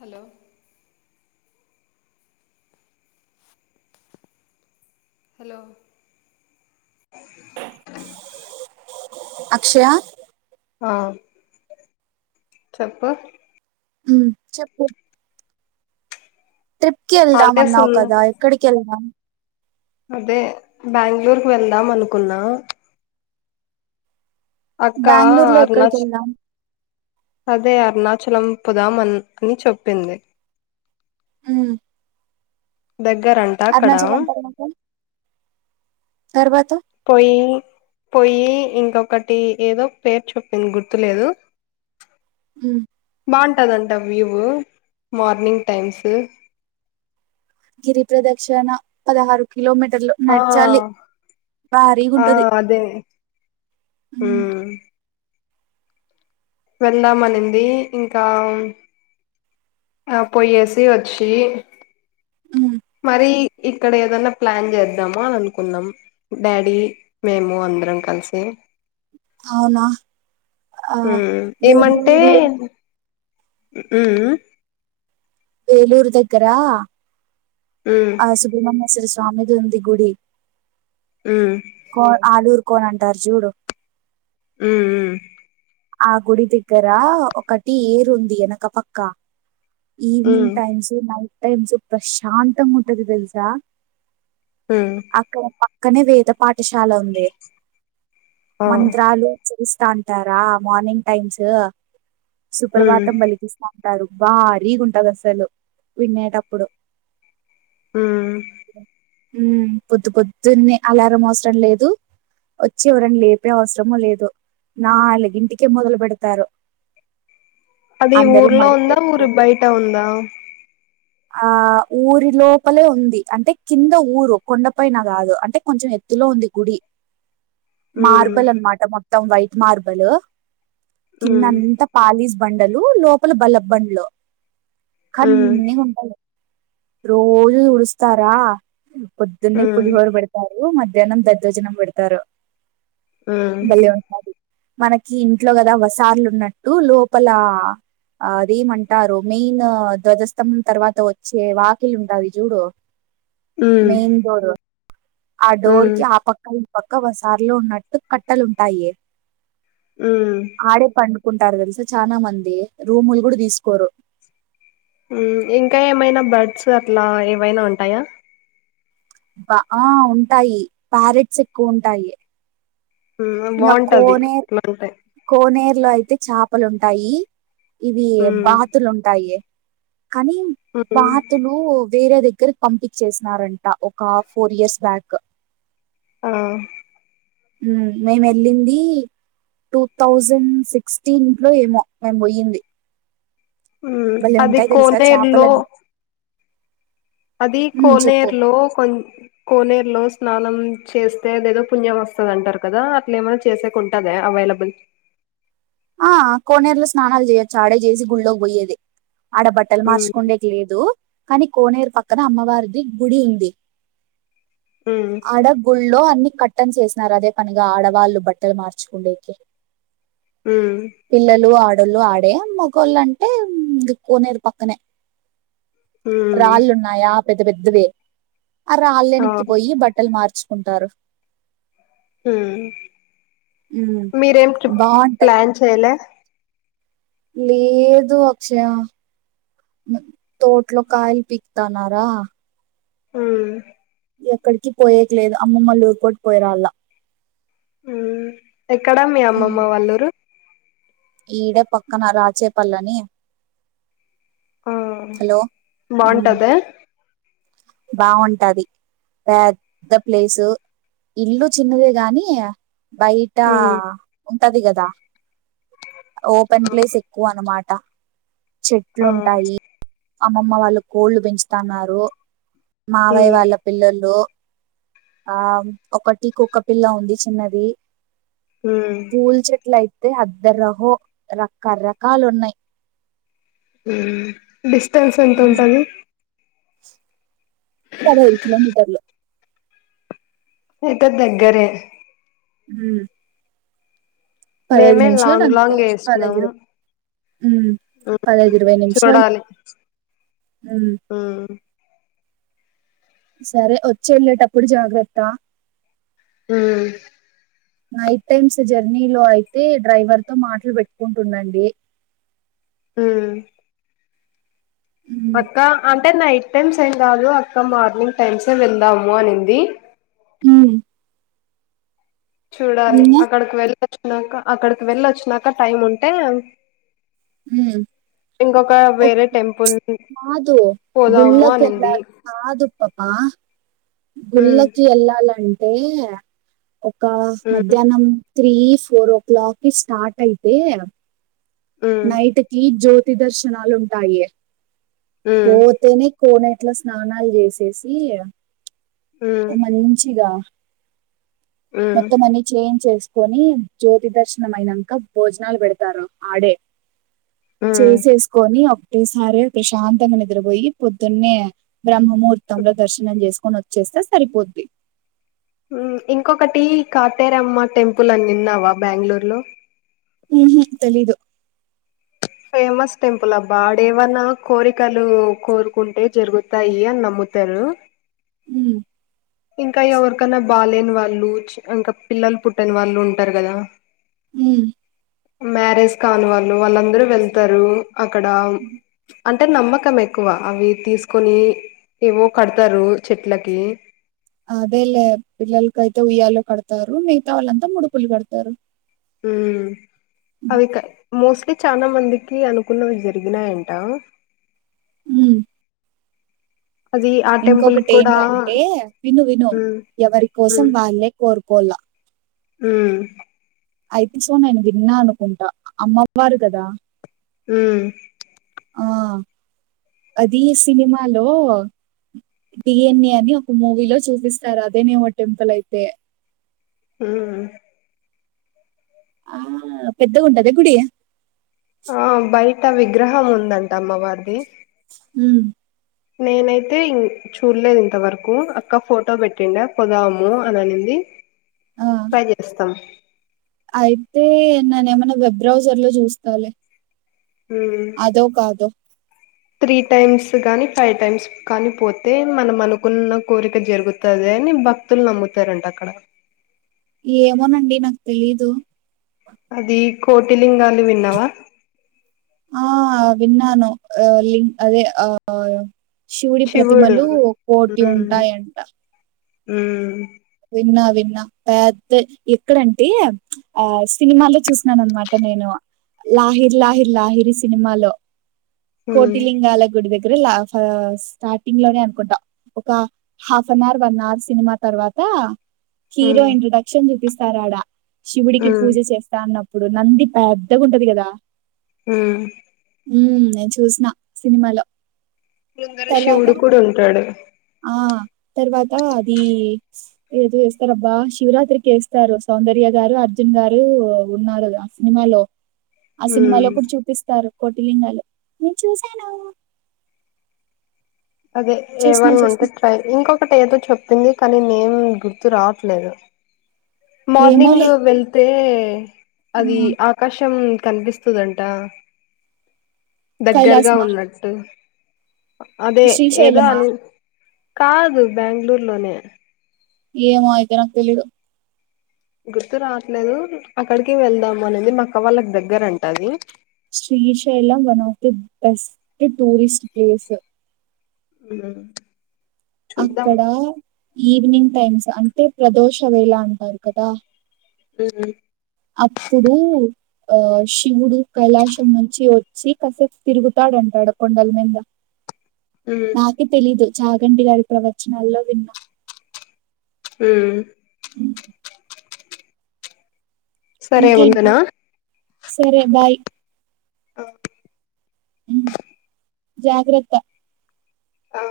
Hello hello Akshaya ఆ చెప్పు హ్మ్ చెప్పు ట్రిప్ కి వెళ్దాం హాలిడేస్ ఉ అన్నావు కదా ఎక్కడికి యెళ్దాం అదే బ్యాంగుళూరుకి వెళ్దాం అనుకున్నా అక్క బ్యాంగుళూరులో ఎక్కడికి అరుణాచ యెళ్దాం అదే అరుణాచలం పొదం అని చెప్పింది హ్మ్ దగ్గరంట అక్కడ తర్వాత తర్వాత పొయ్యి పొయ్యి ఇంకొకటి ఏదో పేరు చొప్పింది గుర్తులేదు హ్మ్ బాంటదంట వ్యూవు మార్నింగ్ టైమ్స్ గిరి ప్రదక్షిణ పదహారు కిలోమీటర్లు ఆ నడచాలి ఆ బారీగుంటది అదే ఉమ్ వెళ్దామనింది ఇంకా ఆ పొయ్యేసి వచ్చి ఉమ్, మరి ఇక్కడ ఏదన్నా ప్లాన్ చేద్దాము అని అనుకుందాం డాడీ మేము అందరం కలిసి అవునా ఆ ఉమ్ వేద అ వలూరు దగ్గరా ఉమ్ ఆ సుభ్రమమ్మ స స్వామిదంది గుడి ఉమ్ కో ఆలూరు కోన అంటారు జూడు ఆ ఆ గుడి దగ్గర ఒకటి ఏరు ఉంది వెనక పక్క ఈవినింగ్ ఉమ్ టైమ్స్ నైట్ టైమ్ సొప శాంత అంగా ముంటదిద తెల్సా ఉమ్ అక్కడ కనే వేద పాఠ పాఠశాల ఉంది ఆ మంత్రాలు త అంటారా మార్నింగ్ టైమ్స్ ఉమ్ సుప్రభాతం బలికిస్తా ఉంటారు బా రీగుంటది అసలు వినేటప్పుడు ఆ ఉ పొద్దు పొద్దున్నే అలారం అవసరం లేదు వచ్చి ఎవరని లేపే అవసరమ లేదు నా అలాగింటి క మొదలు పెడతారు అది అందరూ ఊర్లో మడి ఉందా కట్టి ఊరి బయట ఉందా ఆ ఊరి లోపలే ఉంది అంటే కింద ఊరు కొండపైన కాదు అంటే కొంచెం ఎత్తులో ఉంది గుడి ఉమ్ మార్బల్ అన్నమాట మా మొత్తం వైట్ మార్బల్ కిన్న ఉమ్ అంత పాలీస్ బండలు లోపల బల్లబ్ బంలు ఉమ్ కన్నే రోజు తుడుస్తారా ఉమ్ పొద్దున్నే ఉమ్ పులిహోర పెడతారు మ్య జనం దద్దోజనం పెడతారు ఉమ్ బళ్ళ ఒసారి మనకి ఇంట్లో కదా వసార్లు ఉన్నట్టు లోపల అదేమంటారు మెయిన్ ధ్వజస్తంం తర్వాత అ వచ్చే వాకిల్ ఉంటాది చూడు ఉమ్ మెయిన్ బోరు ఆ డోర్ ఉమ్ కి ఆ పక్క పక్క వసార్లో ఉన్నట్టు కట్టలుంటాయి మ్ కుంటారు తెలుసా చనా మంది రూములు కూడా తీసుకోరు మ్ ఇంకా ఏమైనా బర్డ్స్ అట్లా ఏవైనా ఉంటాయా బా ఆ ఉంటాయి ప్యారెట్స్ ఎక్కువ ఉంటాయి మ్ ఇంకా బాగుంటది మంటే లో అయితే చేపలు ఉంటాయి ఇవి ఉమ్ బాతులు ఉంటాయి కానీ ఉమ్ వాతులు వేరే దగ్ ద్గరి పంపించేసినారంట ఒక ఫోర్ ఇయర్స్ బ్యాక్ ఆ మ్ మేము వెళ్ళింది, టూ థౌజండ్ సిక్స్టీన్ లో ఏమో మేము పోయింది మ్ భలే అది ఉంటాయి తెలుసా కోనేరులో చేపలన్నీ అది ఉమ్, చెప్పు కోనేరులో కొంచ కోనేరులో స్నానం చేస్తే అదేదో పుణ్యం వస్తుంది అంటారు కదా, అట్లా ఏమైన్నా చేసేకు ఉంటుందా అవైలబుల్ ఆ కోనేరులో స్నానాలు చేయొచ్చు ఆడే చేసి గుళ్ళకి పోయేది ఆడ బట్టలు మ్మ్ మార్చుకుండేకి లేదు కానీ కోనేరు పక్కన అమ్మవారిది గుడి ఉంది మ్మ్ అడా గు లో అన్ని కట్టని చేసినారు అదే పనిగా ఆడవాళ్ళు బట్టలు మార్చుకుండేకి మ్మ్ పిల్లలు ఆ ఆడోళ్ళు ఆడే మగళ్ళు అంటే ఇ కోనేరు పక్కనే మ్మ్ రాళ్ళు ఉన్నాయా పెద్ద పెద్దవే అ ఆ రాళ్నక్కి పోయి బట్టలు మార్చు ఉంటారు మ్ ఉమ్ మీర్ ట్రిప్ బాగుంటది ప్లాన్ చేలే లేదు అక్షయ తోట్లో కాయలు పీకుతన్నారా మ్ ఎక్కడికి పోయకలేదు అమ్మమ్మలు ఊరుకోటి పోయరాళ్ళ హ్మ్ ఎక్కడ మీ ఉమ్ అమ్మమ్మ వాళ్ళ ఊరు ఈడే పక్కన రాచేపల్లి అని ఆహా బాగుంటదా బావుటాది పెద్ద ప్లేసు ఇల్లు చిన్నదే గానీ బైట మ్మ్ టది గదా ఓపెన్ ప్లేస్ ఎక్కువ అనమా ట ఆ చెట్లుంటాయి అమ్మమ్మ వాళ్ళు కోళ్ళు పెంచుతాన్నారు మావయ్య మ్మ్ వాళ్ళ పిల్లోల్లు ఆం ఒకటి కుక్కపిల్ల ఉంది చిన్నది ఊ ట్లైతే అదరహో రకరకాలు ఉన్నాయి ఊ డిస్టెన్స్ ఎంతుంటది పదిహేను కిలోమీటర్లే అయితే దగ్గరే ఊ పదిహైదు మేమే నిమిషాలు లాంగ్ అంతే లాంగ్ వేసినాం పదిహైదు హ్మ్ పదిహైదు ఇరవై నిమిషాలు చూడాలి హ్మ్ ఉమ్ సరే వచ్చి వెళ్ళేటప్పుడు జాగ్రత్త హ్మ్ నైట్ టైమ్స్ జర్నీ లో అయితే డ్రైవర్ తో మాటలు పెట్టుకుంటుండండి హ్మ్ అక్కా అం టే నైట్ టైమ్స్ ఏం కాదు అక్క మార్నింగ్ టైమ్సే వెళ్ళాము అనింది ఉమ్ చూడాలి అక్కడికి వెళ్ వచ్చినాంక అక్కడికి వెళ్ళి వచ్చినాక టైమ్ ఉంటే మ్మ్ ఇంకొక ఒక్ వేరే ప్చ్ టెంపుల్ కాదు పోదాము గుళ్ళకెల్ళా అనింది కాదు పపా. ఉమ్ గుళ్ళకి ఎళ్ళాల అం టే ఒక ఉమ్ మధ్యానం త్రీ ఫోర్ ఓ క్లాక్కిి స్టార్ట్ అయితే ఉమ్ నైట్ కి జో తి దర్శనాలు ఉంటాయి. ఉమ్ పో తేనే కోనేట్లో స్నానాలు చేసేసి. ఉమ్ మంచిగా ఉమ్ మొత్తం అన్ని చేయించేస్ కొని జ్యోతి దర్శనం అయినంక భోజనాలు పెడతారు ఆడే. చేసేసుకొని అప్ [unintelligible] ప్రశాంతంగా నిద్రపోయి పొద్దున్నే బ్రహ్మ ముహూర్తంలో దర్శనం చేసుకొని వచ్చేస్తే సరిపోద్ది. ఇంకొకటి కాటేరమ్మ టెంపుల్ అన్ని విన్నావా బెంగళూరులో. హు హు తెలీదు ఫేమస్ టెంపుల్ అబ్బా ఆడేవన్నా కోరికలు కోరుకుంటే జరుగుతాయి అని నమ్ముతరు. హ్మ్ ఇంకా ఎవరు కన్నా బాలేని వాళ్ళు ఇంకా పిల్లలు పుట్టనీ వాళ్ళు ఉంటారు కదా. హ్మ్ మ్యారేజ్ కాని వాళ్ళు వాళ్ళందరూ వెళ్తారు. అక్కడ అంటే నమ్మకం ఎక్కువ అవి తీసుకొని. ఏవో కడతారు చెట్లకి. అదేలే పిల్లలకైతే ఉయ్యాలో కడతారు. మిగతా వాళ్ళంతా ముడుపూలు కడతారు. హ్మ్ అవిక మోస్ట్లీ చాలా మందికి అనుకున్నవి జరిగినాయంట. హ్మ్ అది ఆ టెంపుల్ ఇంకొకటి కూడా ఏంటంటే విను విను ఉమ్ ఎవరి కోసం వాళ్ళే కోరుకొల్ల హ్మ్ అయితే సో నేను విన్నా అనుకుంటా. అమ్మవారు కదా. హ్మ్ ఆ అది సినిమాలో డిఎన్ఏ అని ఒక మూవీలో చూపిస్తారు. అదేనేమో టెంపుల్ అయితే. హ్మ్ ఆ పెద్ద ఉంటద గుడి. ఆ [unintelligible] విగ్రహం ఉందంట అమ్మ వారిది. హ్మ్ నేనైతే చూడలేదు ఇంతవరకు. అక్క ఫోటో పెట్టిండ పోదాము అని అనింది. ఆ ట్రై చేస్తాం అయితే నేను ఏమన్నా వెబ్ బ్రౌజర్ లో చూస్తాలే ఉమ్ అదో కాదొ త్రీ టైమ్స్ కానీ ఫైవ్ టైమ్స్ కానీ పోతే. మనం అనుకున్న కోరిక జరుగుతది. అని భక్తులు నమ్ముతారంట అక్కడ. ఏమోనండి [unintelligible] అది కోటి లింగాలు విన్నావా ఆ విన్నాను [unintelligible] అదే ఆ శివుడి శివుడు ప్రతిమలు కోటి ఉంటాయంటా మ్మ్ విన్నా విన్నా పెద్ద ఎక్కడంటే, ఆ సినిమాల్లో చూసినను అనమాట నేను, లాహిర్ లాహిర్ లాహిర్ సినిమాలో ఉమ్ కోటిిలింగాల గుడిద దగ్గర లా స్టార్టింగ్ లోనే అనుకుంటా, ఒక half an hour one hour cinema తర్వాత హీరో ఉమ్ ఇంట్రొడక్షన్ చూపిస్ కరోడ శివుడికి ఉమ్ పూజ చేస్తా అన్నప్ ఇప్పుడు నంది పెద్దగా ఉంటది కదా మ్ ఉ చూసిన సినిమాలో బృందర తర్వాత శివుడు కూడా ఉంటాడు ఆ తర్వాత, అది ఏదో చేస్తార అబ్బా శివరాత్రికి వేస్తారు సౌందర్య గారు అర్జున్ గారు ఉన్నారు ఆ సినిమాలో ఆ సినిమాలో ఉమ్ కూడా చూపిస్తారు కోటిలింగాలు నేను చూసాను అదే చూసిన ఏమని ఉంటే చూసిన ట్రై ఇంకొకటి ఏదో చెప్పింది కానీ నేం గుర్తు రావట్లేదు మార్నింగ్ ఏమోలే వెళ్తే ఆ అది ఆకాశం కనిపిస్తుందంట దగ్గరగా కైలాసమా ఉన్నట్టు అదే ఏదో శ్రీశైలమా అని కాదు బెంగళూరు లోనే ఏంయితే నాకు తెలిదు గుర్తు రావట్లేదు అక్కడికి వెళ్దాము అనేది మా అక్క వాళ్ళకి దగ్గర అంటది Srisailam one of the best tourist place మ్ అక్కడ ఈవినింగ్ టైమ్స్ అంటే ప్రదోషవేలా అంటారు కదా మ్ అప్పుడు ఆ శివుడు కైలాశం నుంచి వచ్చి కసేపు తిరుగుతాడంటాడు కొండల మింద ఉమ్ నాకే తెలీదు జాగంటి గారి ప్రవచనాల్లో విన్నా మ్ హ్మ్. సరే ఇంకేంటి ఉందునా సరే బాయ్ అ మ్ జాగ్రత్త అ